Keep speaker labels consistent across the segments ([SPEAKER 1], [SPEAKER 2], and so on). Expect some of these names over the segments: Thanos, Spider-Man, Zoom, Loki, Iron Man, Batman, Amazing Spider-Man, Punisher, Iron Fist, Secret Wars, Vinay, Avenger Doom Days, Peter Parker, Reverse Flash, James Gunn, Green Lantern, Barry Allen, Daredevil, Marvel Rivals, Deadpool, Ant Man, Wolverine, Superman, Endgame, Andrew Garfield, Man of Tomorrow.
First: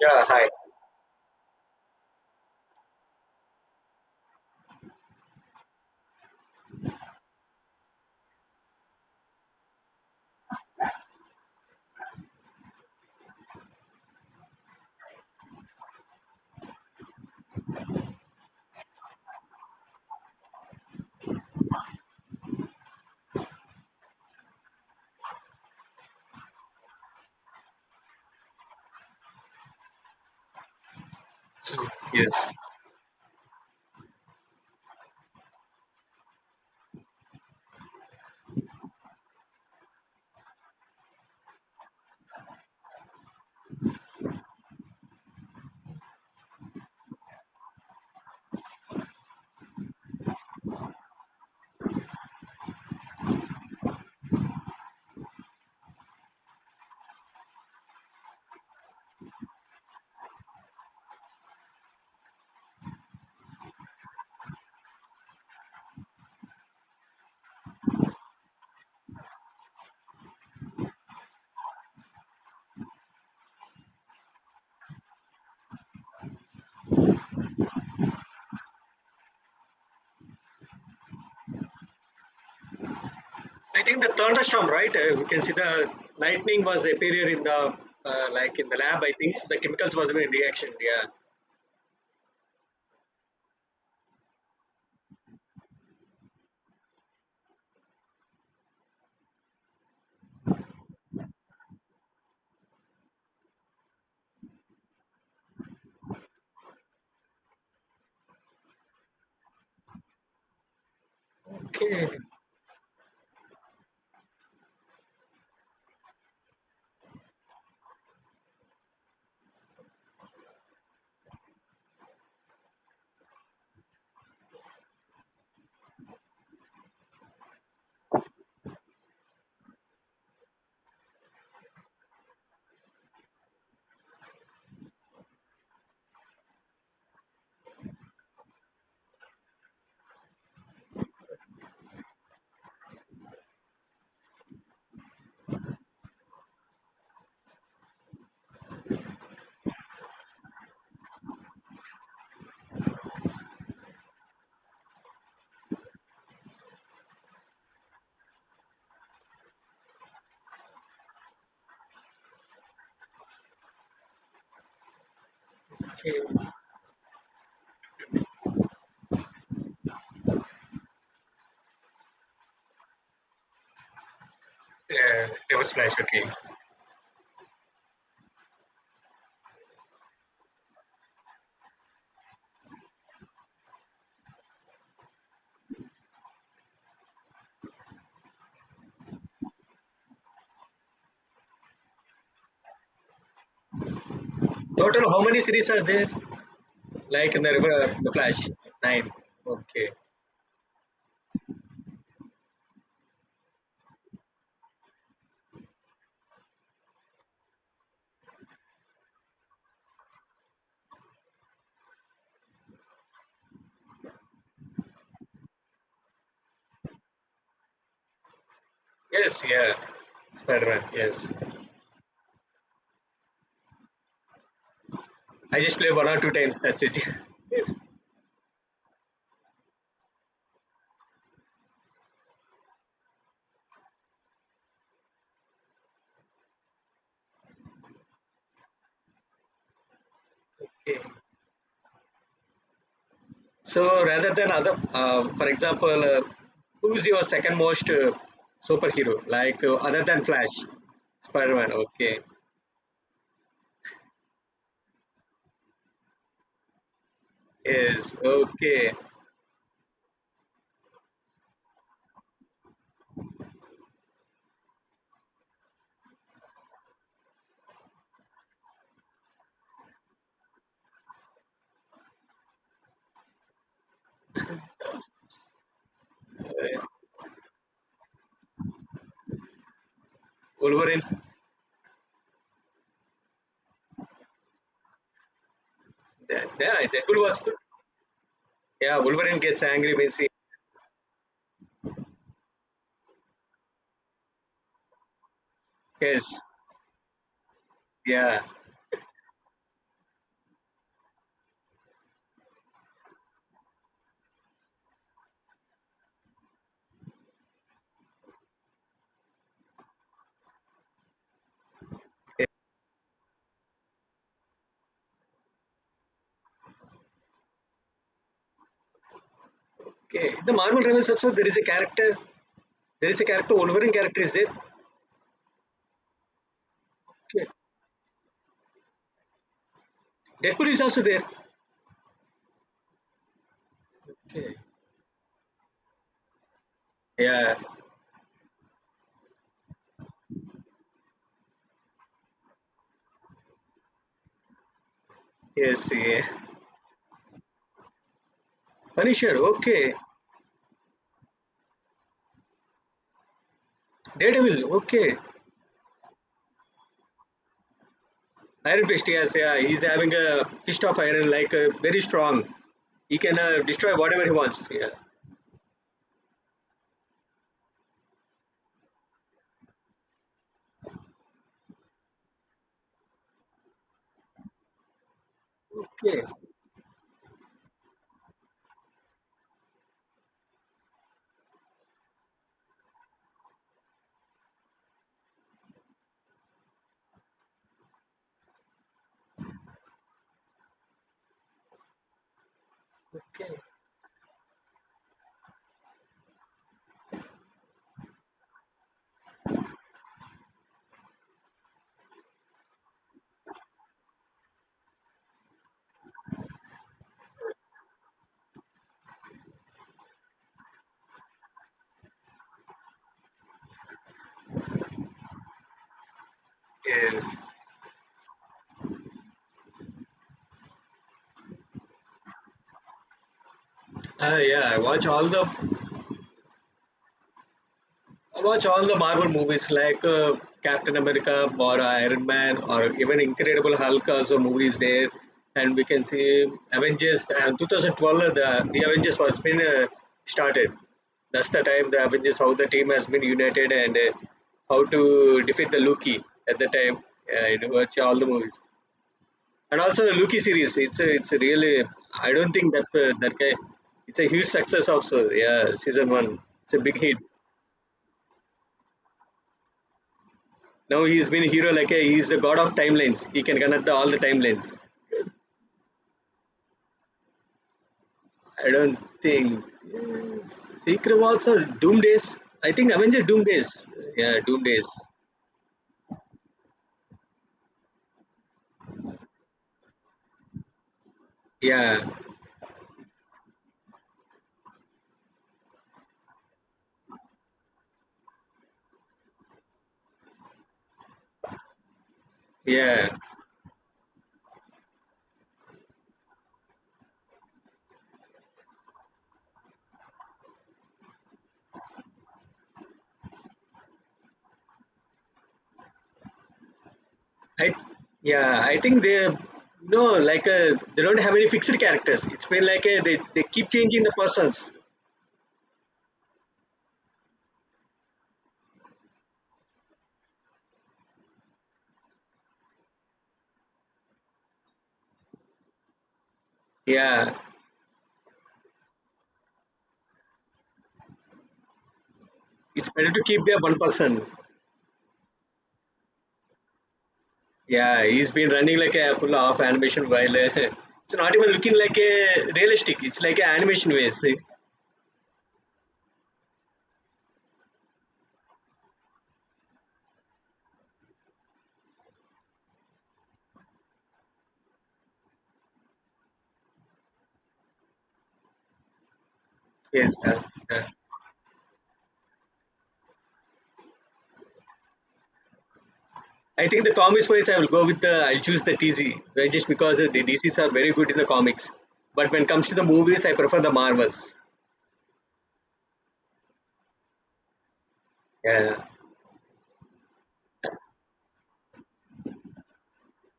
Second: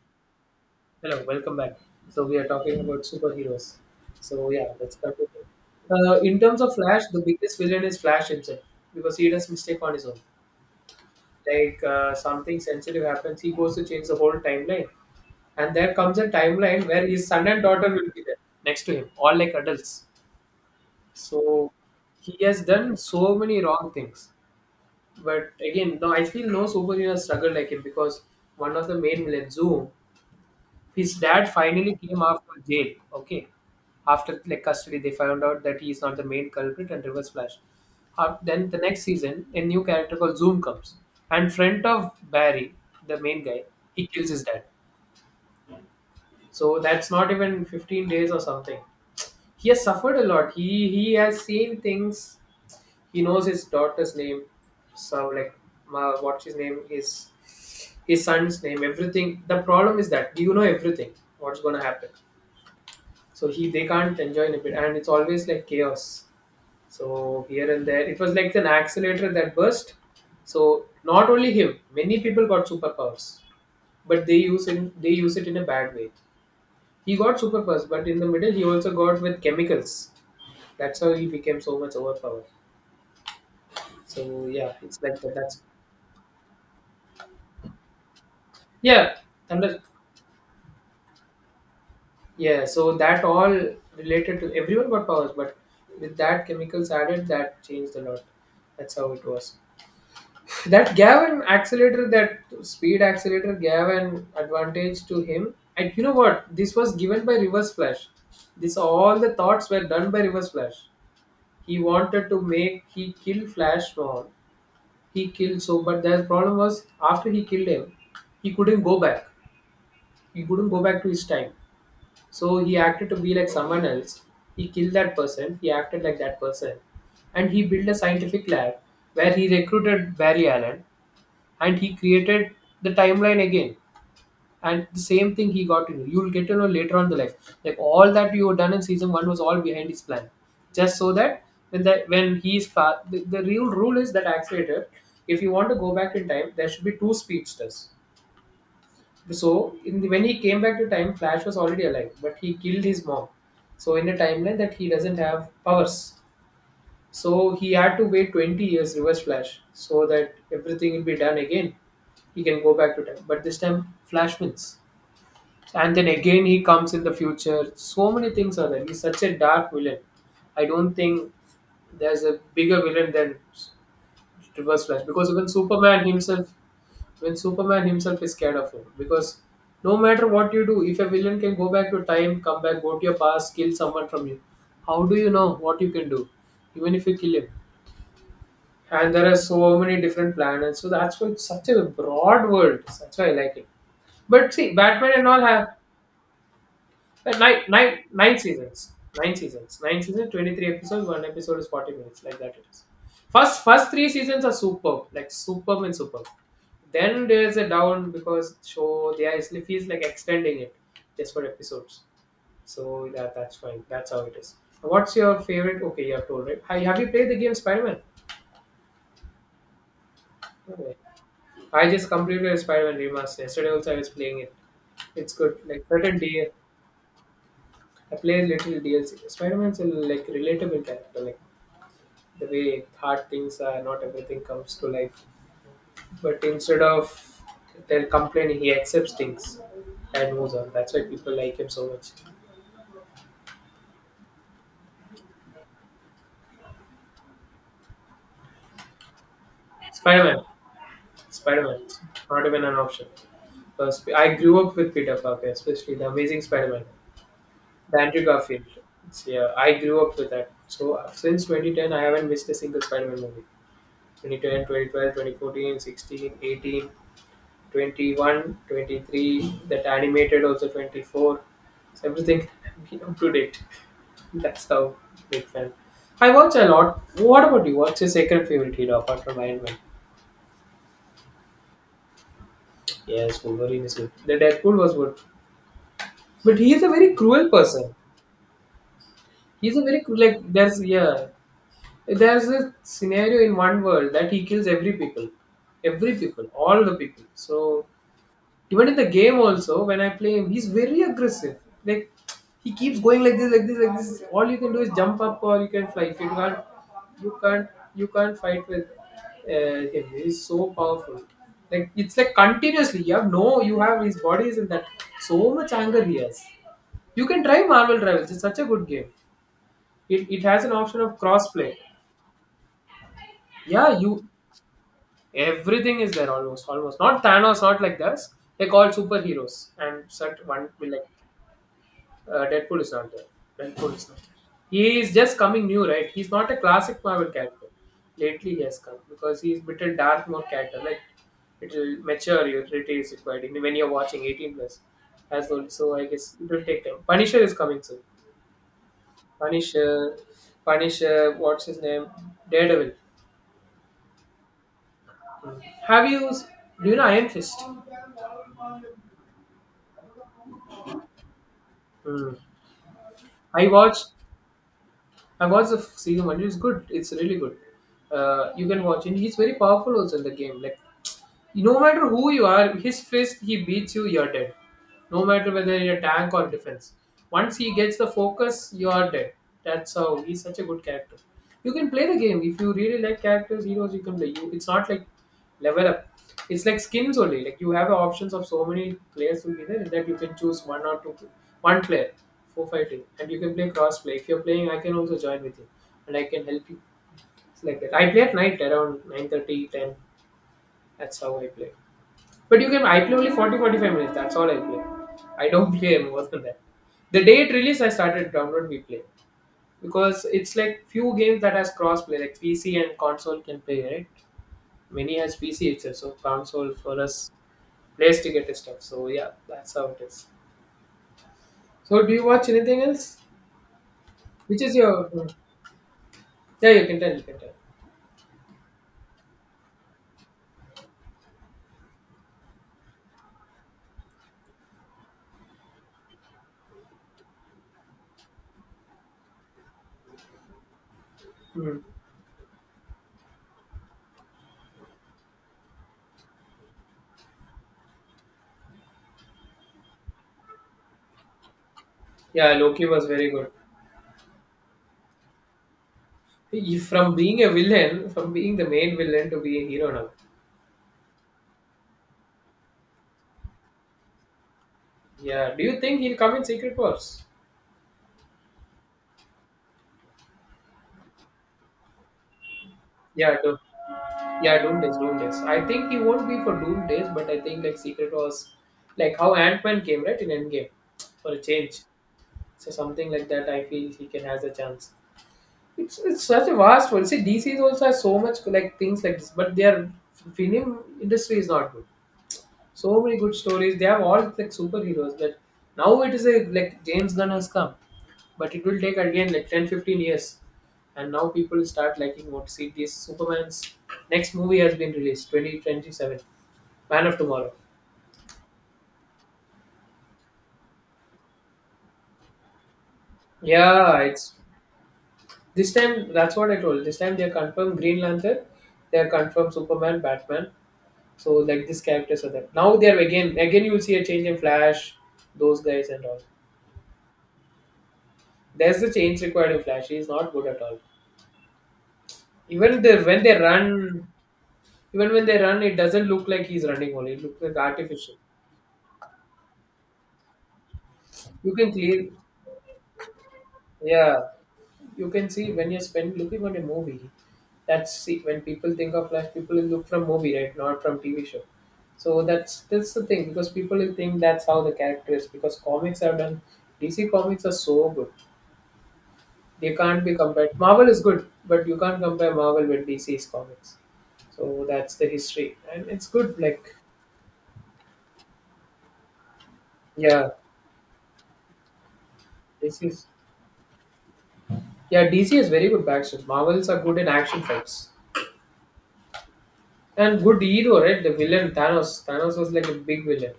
[SPEAKER 1] Yeah, hi.
[SPEAKER 2] Hello, welcome back. So we are talking about superheroes. So yeah, let's continue. In terms of Flash, the biggest villain is Flash himself because he does mistake on his own. Like something sensitive happens, he goes to change the whole timeline, and there comes a timeline where his son and daughter will be there next to him, all like adults. So he has done so many wrong things. But again, no, I feel no superhero struggle like him because one of the main villains, Zoom, his dad finally came after
[SPEAKER 1] Yes.
[SPEAKER 2] jail. Okay, after like custody, they found out that he is not the main culprit and reverse flash. Then the next season, a new character called Zoom comes, and friend of Barry, the main guy, he kills his dad. So that's not even 15 days or something. He has suffered a lot. He has seen things. He knows his daughter's name, so like what's his name? His son's name, everything. The problem is that you know everything. What's gonna happen? So he, they can't enjoy in a bit, and it's always like chaos. So here and there, it was like an accelerator that burst. So not only him, many people got superpowers, but they use it in a bad way. He got superpowers, but in the middle he also got with chemicals. That's how he became so much overpowered.
[SPEAKER 1] I think the
[SPEAKER 2] So
[SPEAKER 1] thunderstorm,
[SPEAKER 2] yeah,
[SPEAKER 1] right?
[SPEAKER 2] it's
[SPEAKER 1] Uh,
[SPEAKER 2] like
[SPEAKER 1] we
[SPEAKER 2] that
[SPEAKER 1] can see
[SPEAKER 2] that's
[SPEAKER 1] the lightning was appeared in the like in the lab. I
[SPEAKER 2] Yeah,
[SPEAKER 1] think the
[SPEAKER 2] thunder.
[SPEAKER 1] chemicals was in reaction. Yeah.
[SPEAKER 2] Yeah, so that all related to everyone got powers, but with that chemicals added, that changed a lot. That's how it was. That gave an accelerator. That speed accelerator gave an advantage to him, and you know what, this was given by reverse flash. This, all the thoughts were done by reverse flash. He
[SPEAKER 1] Okay.
[SPEAKER 2] wanted to make, he kill flash more. He killed, so but the problem was after he killed him, he couldn't go back. He couldn't go back to his time. So he acted to be like someone else. He killed that person, he acted like that person, and he built a scientific lab where he recruited Barry Allen, and he created the timeline again. And the same thing he got to know, you'll get to know later on in the life, like all that you have done in season one was all behind his plan. Just so that when he's far, the real rule is that accelerator. If you want to go back in time, there should be two speedsters. So when he came back to time, flash was already alive, but he killed his mom. So in a timeline that he doesn't have powers, so he had to wait 20 years, reverse flash, so that everything will be done again. He can go back to time. But this time Flash wins. And then again he comes in the future. So many things are there. He's such a dark villain. I don't think there's a bigger villain than Reverse Flash
[SPEAKER 1] Yeah,
[SPEAKER 2] because even
[SPEAKER 1] there was flash.
[SPEAKER 2] Superman
[SPEAKER 1] Okay.
[SPEAKER 2] himself, when Superman himself is scared of him. Because no matter what you do, if a villain can go back to time, come back, go to your past, kill someone from you, how do you know what you can do? Even if you kill him, and there are so many different planets. So that's why it's such a broad world. That's why I like it. But see,
[SPEAKER 1] Total,
[SPEAKER 2] Batman
[SPEAKER 1] how
[SPEAKER 2] and all
[SPEAKER 1] many series
[SPEAKER 2] have
[SPEAKER 1] are there? Like in the river, the
[SPEAKER 2] nine
[SPEAKER 1] Flash
[SPEAKER 2] seasons.
[SPEAKER 1] nine.
[SPEAKER 2] Nine seasons.
[SPEAKER 1] Okay.
[SPEAKER 2] Nine seasons, 23 episodes. One episode is 40 minutes. Like that it is. First three seasons are superb. Like superb and superb. Then there's a down because show they actually feels like extending it just for episodes. So that's fine. That's how it is. What's your favorite? Okay, you have told, right? Have you played the game Spider Man?
[SPEAKER 1] Yes. Yeah. Spider-Man.
[SPEAKER 2] Okay.
[SPEAKER 1] Yes.
[SPEAKER 2] I just completed a Spider-Man Remastered. Yesterday also I was playing it. It's good.
[SPEAKER 1] I just
[SPEAKER 2] Like
[SPEAKER 1] play one or
[SPEAKER 2] certain
[SPEAKER 1] two
[SPEAKER 2] day,
[SPEAKER 1] times. That's it.
[SPEAKER 2] I play little DLC. Spider-Man's a like relatable character. Like the way hard things are, not everything comes to life. But instead of they're complaining, he accepts things and moves on. That's
[SPEAKER 1] okay.
[SPEAKER 2] why people like him so much.
[SPEAKER 1] So rather than other, for example, who's your second most superhero? Like other than
[SPEAKER 2] Spider-Man,
[SPEAKER 1] Flash, Spider-Man.
[SPEAKER 2] Spider-Man,
[SPEAKER 1] Okay,
[SPEAKER 2] not even an option. Because I grew up with Peter Parker, especially the Amazing Spider-Man. The
[SPEAKER 1] is
[SPEAKER 2] Andrew Garfield.
[SPEAKER 1] okay.
[SPEAKER 2] It's, yeah, I grew up with that. So since 2010, I haven't missed a single Spider-Man movie. 2010, 2012, 2014, 16, 18, 21, 23, that animated also 24. So everything been up to date. That's how, big fan. I watch a
[SPEAKER 1] Uh,
[SPEAKER 2] lot. What about you? What's your second favorite hero apart from Iron Man?
[SPEAKER 1] Wolverine.
[SPEAKER 2] Yes, Wolverine is good. The Deadpool was good,
[SPEAKER 1] Yeah,
[SPEAKER 2] but he
[SPEAKER 1] yeah,
[SPEAKER 2] is a very
[SPEAKER 1] Deadpool was
[SPEAKER 2] cruel
[SPEAKER 1] good.
[SPEAKER 2] person.
[SPEAKER 1] Yeah, Wolverine gets
[SPEAKER 2] He's a
[SPEAKER 1] angry
[SPEAKER 2] very
[SPEAKER 1] when he.
[SPEAKER 2] like there's, yeah. There's a scenario in one world that he kills every
[SPEAKER 1] Yes.
[SPEAKER 2] people, all the people. So
[SPEAKER 1] Yeah.
[SPEAKER 2] even in the game also, when I play him, he's very aggressive. Like he keeps going like this, like this, like this. All you can do is jump up or you can fly. If you can't, you can't fight with him. He's so powerful. Like it's like continuously. You have no, you have, his body is in that. So much anger he has. You can try Marvel Rivals. It's such a good game. It,
[SPEAKER 1] Okay.
[SPEAKER 2] it
[SPEAKER 1] The
[SPEAKER 2] has an
[SPEAKER 1] Marvel
[SPEAKER 2] option
[SPEAKER 1] Rivals
[SPEAKER 2] of
[SPEAKER 1] also there is a
[SPEAKER 2] crossplay.
[SPEAKER 1] character. There is a character. Wolverine
[SPEAKER 2] Yeah,
[SPEAKER 1] character
[SPEAKER 2] you
[SPEAKER 1] is there.
[SPEAKER 2] everything is there, almost. Not
[SPEAKER 1] Okay.
[SPEAKER 2] Thanos, not like this. Like all superheroes and such
[SPEAKER 1] Deadpool
[SPEAKER 2] one
[SPEAKER 1] is
[SPEAKER 2] will
[SPEAKER 1] also
[SPEAKER 2] like
[SPEAKER 1] there.
[SPEAKER 2] Deadpool is not there. Deadpool is not there.
[SPEAKER 1] Okay.
[SPEAKER 2] He is just coming new, right? He's not a classic Marvel
[SPEAKER 1] Yeah.
[SPEAKER 2] character. Lately he has come because he's little dark more character. Like it will mature you, it is required even when you're watching 18 plus as well.
[SPEAKER 1] Yes.
[SPEAKER 2] So I
[SPEAKER 1] Yeah.
[SPEAKER 2] guess it will take time. Punisher is coming soon.
[SPEAKER 1] Punisher. Okay.
[SPEAKER 2] Punisher, Punisher, what's his name? Daredevil.
[SPEAKER 1] Daredevil. Okay.
[SPEAKER 2] Have you? Do you know Iron Fist?
[SPEAKER 1] Iron Fist, yes, yeah, he's having a fist of iron, like very
[SPEAKER 2] Hmm.
[SPEAKER 1] strong. He can
[SPEAKER 2] I
[SPEAKER 1] destroy
[SPEAKER 2] watched
[SPEAKER 1] whatever he wants. Yeah.
[SPEAKER 2] I watched the season one. It's good. It's really good. You can watch, and he's very powerful also in the game. Like no matter who you are, his fist, he beats you, you're dead. No matter whether you're
[SPEAKER 1] Okay.
[SPEAKER 2] tank or defense. Once he gets the focus, you're dead. That's how he's such a good character. You can play the game if you really like characters, heroes. You can play. You, it's not like level up. It's like skins only. Like you have options of so many players will be there, and that you can choose one or two, one player for fighting, and you can play cross play. If you're playing, I can also join with you, and I can help you. It's like that. I play at night around 9:30, 10. That's how I play. But you can, I play only 40, 45 minutes, that's all I play. I don't play more than that. The day it released, I started download we play because it's like few games that has cross play, like PC and console can play, right? Many has PC itself, so console for
[SPEAKER 1] Yes.
[SPEAKER 2] us plays to get the stuff. So yeah, that's how it is. So do you watch anything else?
[SPEAKER 1] Uh,
[SPEAKER 2] Which
[SPEAKER 1] yeah,
[SPEAKER 2] is
[SPEAKER 1] I watch
[SPEAKER 2] your,
[SPEAKER 1] all the
[SPEAKER 2] yeah? You can tell. You can tell.
[SPEAKER 1] I watch all the Marvel movies like Captain America or Iron Man or even Incredible Hulk also movies there. And we can see Avengers and 2012 the Avengers was been started. That's the
[SPEAKER 2] Hmm.
[SPEAKER 1] time the Avengers how the team has been united and how to defeat the Loki at the time. I watch all the movies and also the Loki series. It's a really I
[SPEAKER 2] Yeah,
[SPEAKER 1] don't think
[SPEAKER 2] Loki
[SPEAKER 1] that
[SPEAKER 2] was very
[SPEAKER 1] that
[SPEAKER 2] good.
[SPEAKER 1] guy. It's a huge success also. Yeah, season one. It's
[SPEAKER 2] He,
[SPEAKER 1] a big
[SPEAKER 2] from
[SPEAKER 1] hit.
[SPEAKER 2] being a villain, from being the main villain to be a hero now.
[SPEAKER 1] Now he's been a hero like a, he's the god of timelines. He can connect all the timelines.
[SPEAKER 2] Yeah. Do you think he'll come in Secret Wars?
[SPEAKER 1] I don't think Secret Wars or Doom Days. I think Avenger
[SPEAKER 2] Yeah,
[SPEAKER 1] Doom
[SPEAKER 2] do,
[SPEAKER 1] Days. Yeah,
[SPEAKER 2] yeah,
[SPEAKER 1] Doom Days.
[SPEAKER 2] Doom Days. I think he won't be for Doom Days, but I think like Secret was like how Ant Man came right in Endgame for a change.
[SPEAKER 1] Yeah,
[SPEAKER 2] So something like that, I feel he can has a chance. It's such a vast world. See, DC's also has so much like things like this, but their film industry is not good. So
[SPEAKER 1] yeah.
[SPEAKER 2] many good stories. They have all like superheroes. That now it is a like James Gunn has come, but it will take again like 10, 15 years. And now people start liking, what, see this Superman's next movie has been released 2027, Man of Tomorrow.
[SPEAKER 1] I yeah. I think they no like they don't have any fixed characters. It's been like uh, they keep
[SPEAKER 2] Yeah,
[SPEAKER 1] changing the
[SPEAKER 2] it's
[SPEAKER 1] persons.
[SPEAKER 2] this time that's what I told. This time they confirmed Green Lantern, they are confirmed Superman, Batman. So like these characters are there. Now they are again you will see a change in Flash, those guys and all.
[SPEAKER 1] Yeah,
[SPEAKER 2] There's the change required in Flash. He is not good at all. Even
[SPEAKER 1] it's
[SPEAKER 2] they
[SPEAKER 1] better
[SPEAKER 2] when
[SPEAKER 1] to
[SPEAKER 2] they
[SPEAKER 1] keep their one
[SPEAKER 2] run,
[SPEAKER 1] person.
[SPEAKER 2] even when they run, it doesn't look like he's running only. It looks like
[SPEAKER 1] Yeah,
[SPEAKER 2] artificial.
[SPEAKER 1] he's been running like a full of animation while it's not even
[SPEAKER 2] You can
[SPEAKER 1] looking like
[SPEAKER 2] clear,
[SPEAKER 1] a realistic. It's like a animation
[SPEAKER 2] yeah.
[SPEAKER 1] ways.
[SPEAKER 2] You can see when you spend looking at a movie. That's, see, when people think of flash, people will look from movie, right? Not from TV show. So that's the thing because people will think that's how the character is because comics have done. DC comics are so good. They can't be
[SPEAKER 1] Yes, uh,
[SPEAKER 2] compared.
[SPEAKER 1] uh,
[SPEAKER 2] Marvel is good, but you can't compare Marvel with DC's comics. So that's the history, and it's good.
[SPEAKER 1] I
[SPEAKER 2] Like
[SPEAKER 1] think the comics wise, I will go with the I'll choose the TC just because the
[SPEAKER 2] yeah,
[SPEAKER 1] DCs are very good in the comics. But when it comes to
[SPEAKER 2] this
[SPEAKER 1] the
[SPEAKER 2] is
[SPEAKER 1] movies, I prefer the Marvels.
[SPEAKER 2] yeah, DC has very good backstory. Marvels are good in action fights.
[SPEAKER 1] Yeah,
[SPEAKER 2] And good hero, right? The villain Thanos. Thanos was like a big villain.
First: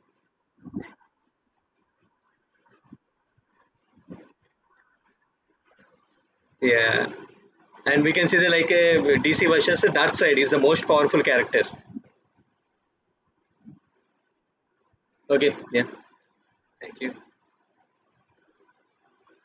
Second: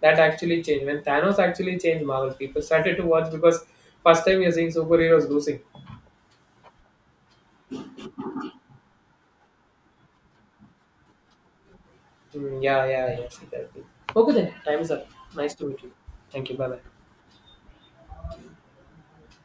[SPEAKER 2] That actually changed. When Thanos actually changed Marvel, people started to watch because first time you're seeing superheroes losing.
[SPEAKER 1] yeah, and we can see the like DC versus the Dark Side is the most powerful character.
[SPEAKER 2] Mm, yeah. See that. Okay then, time is up. Nice
[SPEAKER 1] Okay,
[SPEAKER 2] to meet
[SPEAKER 1] yeah,
[SPEAKER 2] you. Thank you. Bye bye.
[SPEAKER 1] thank you.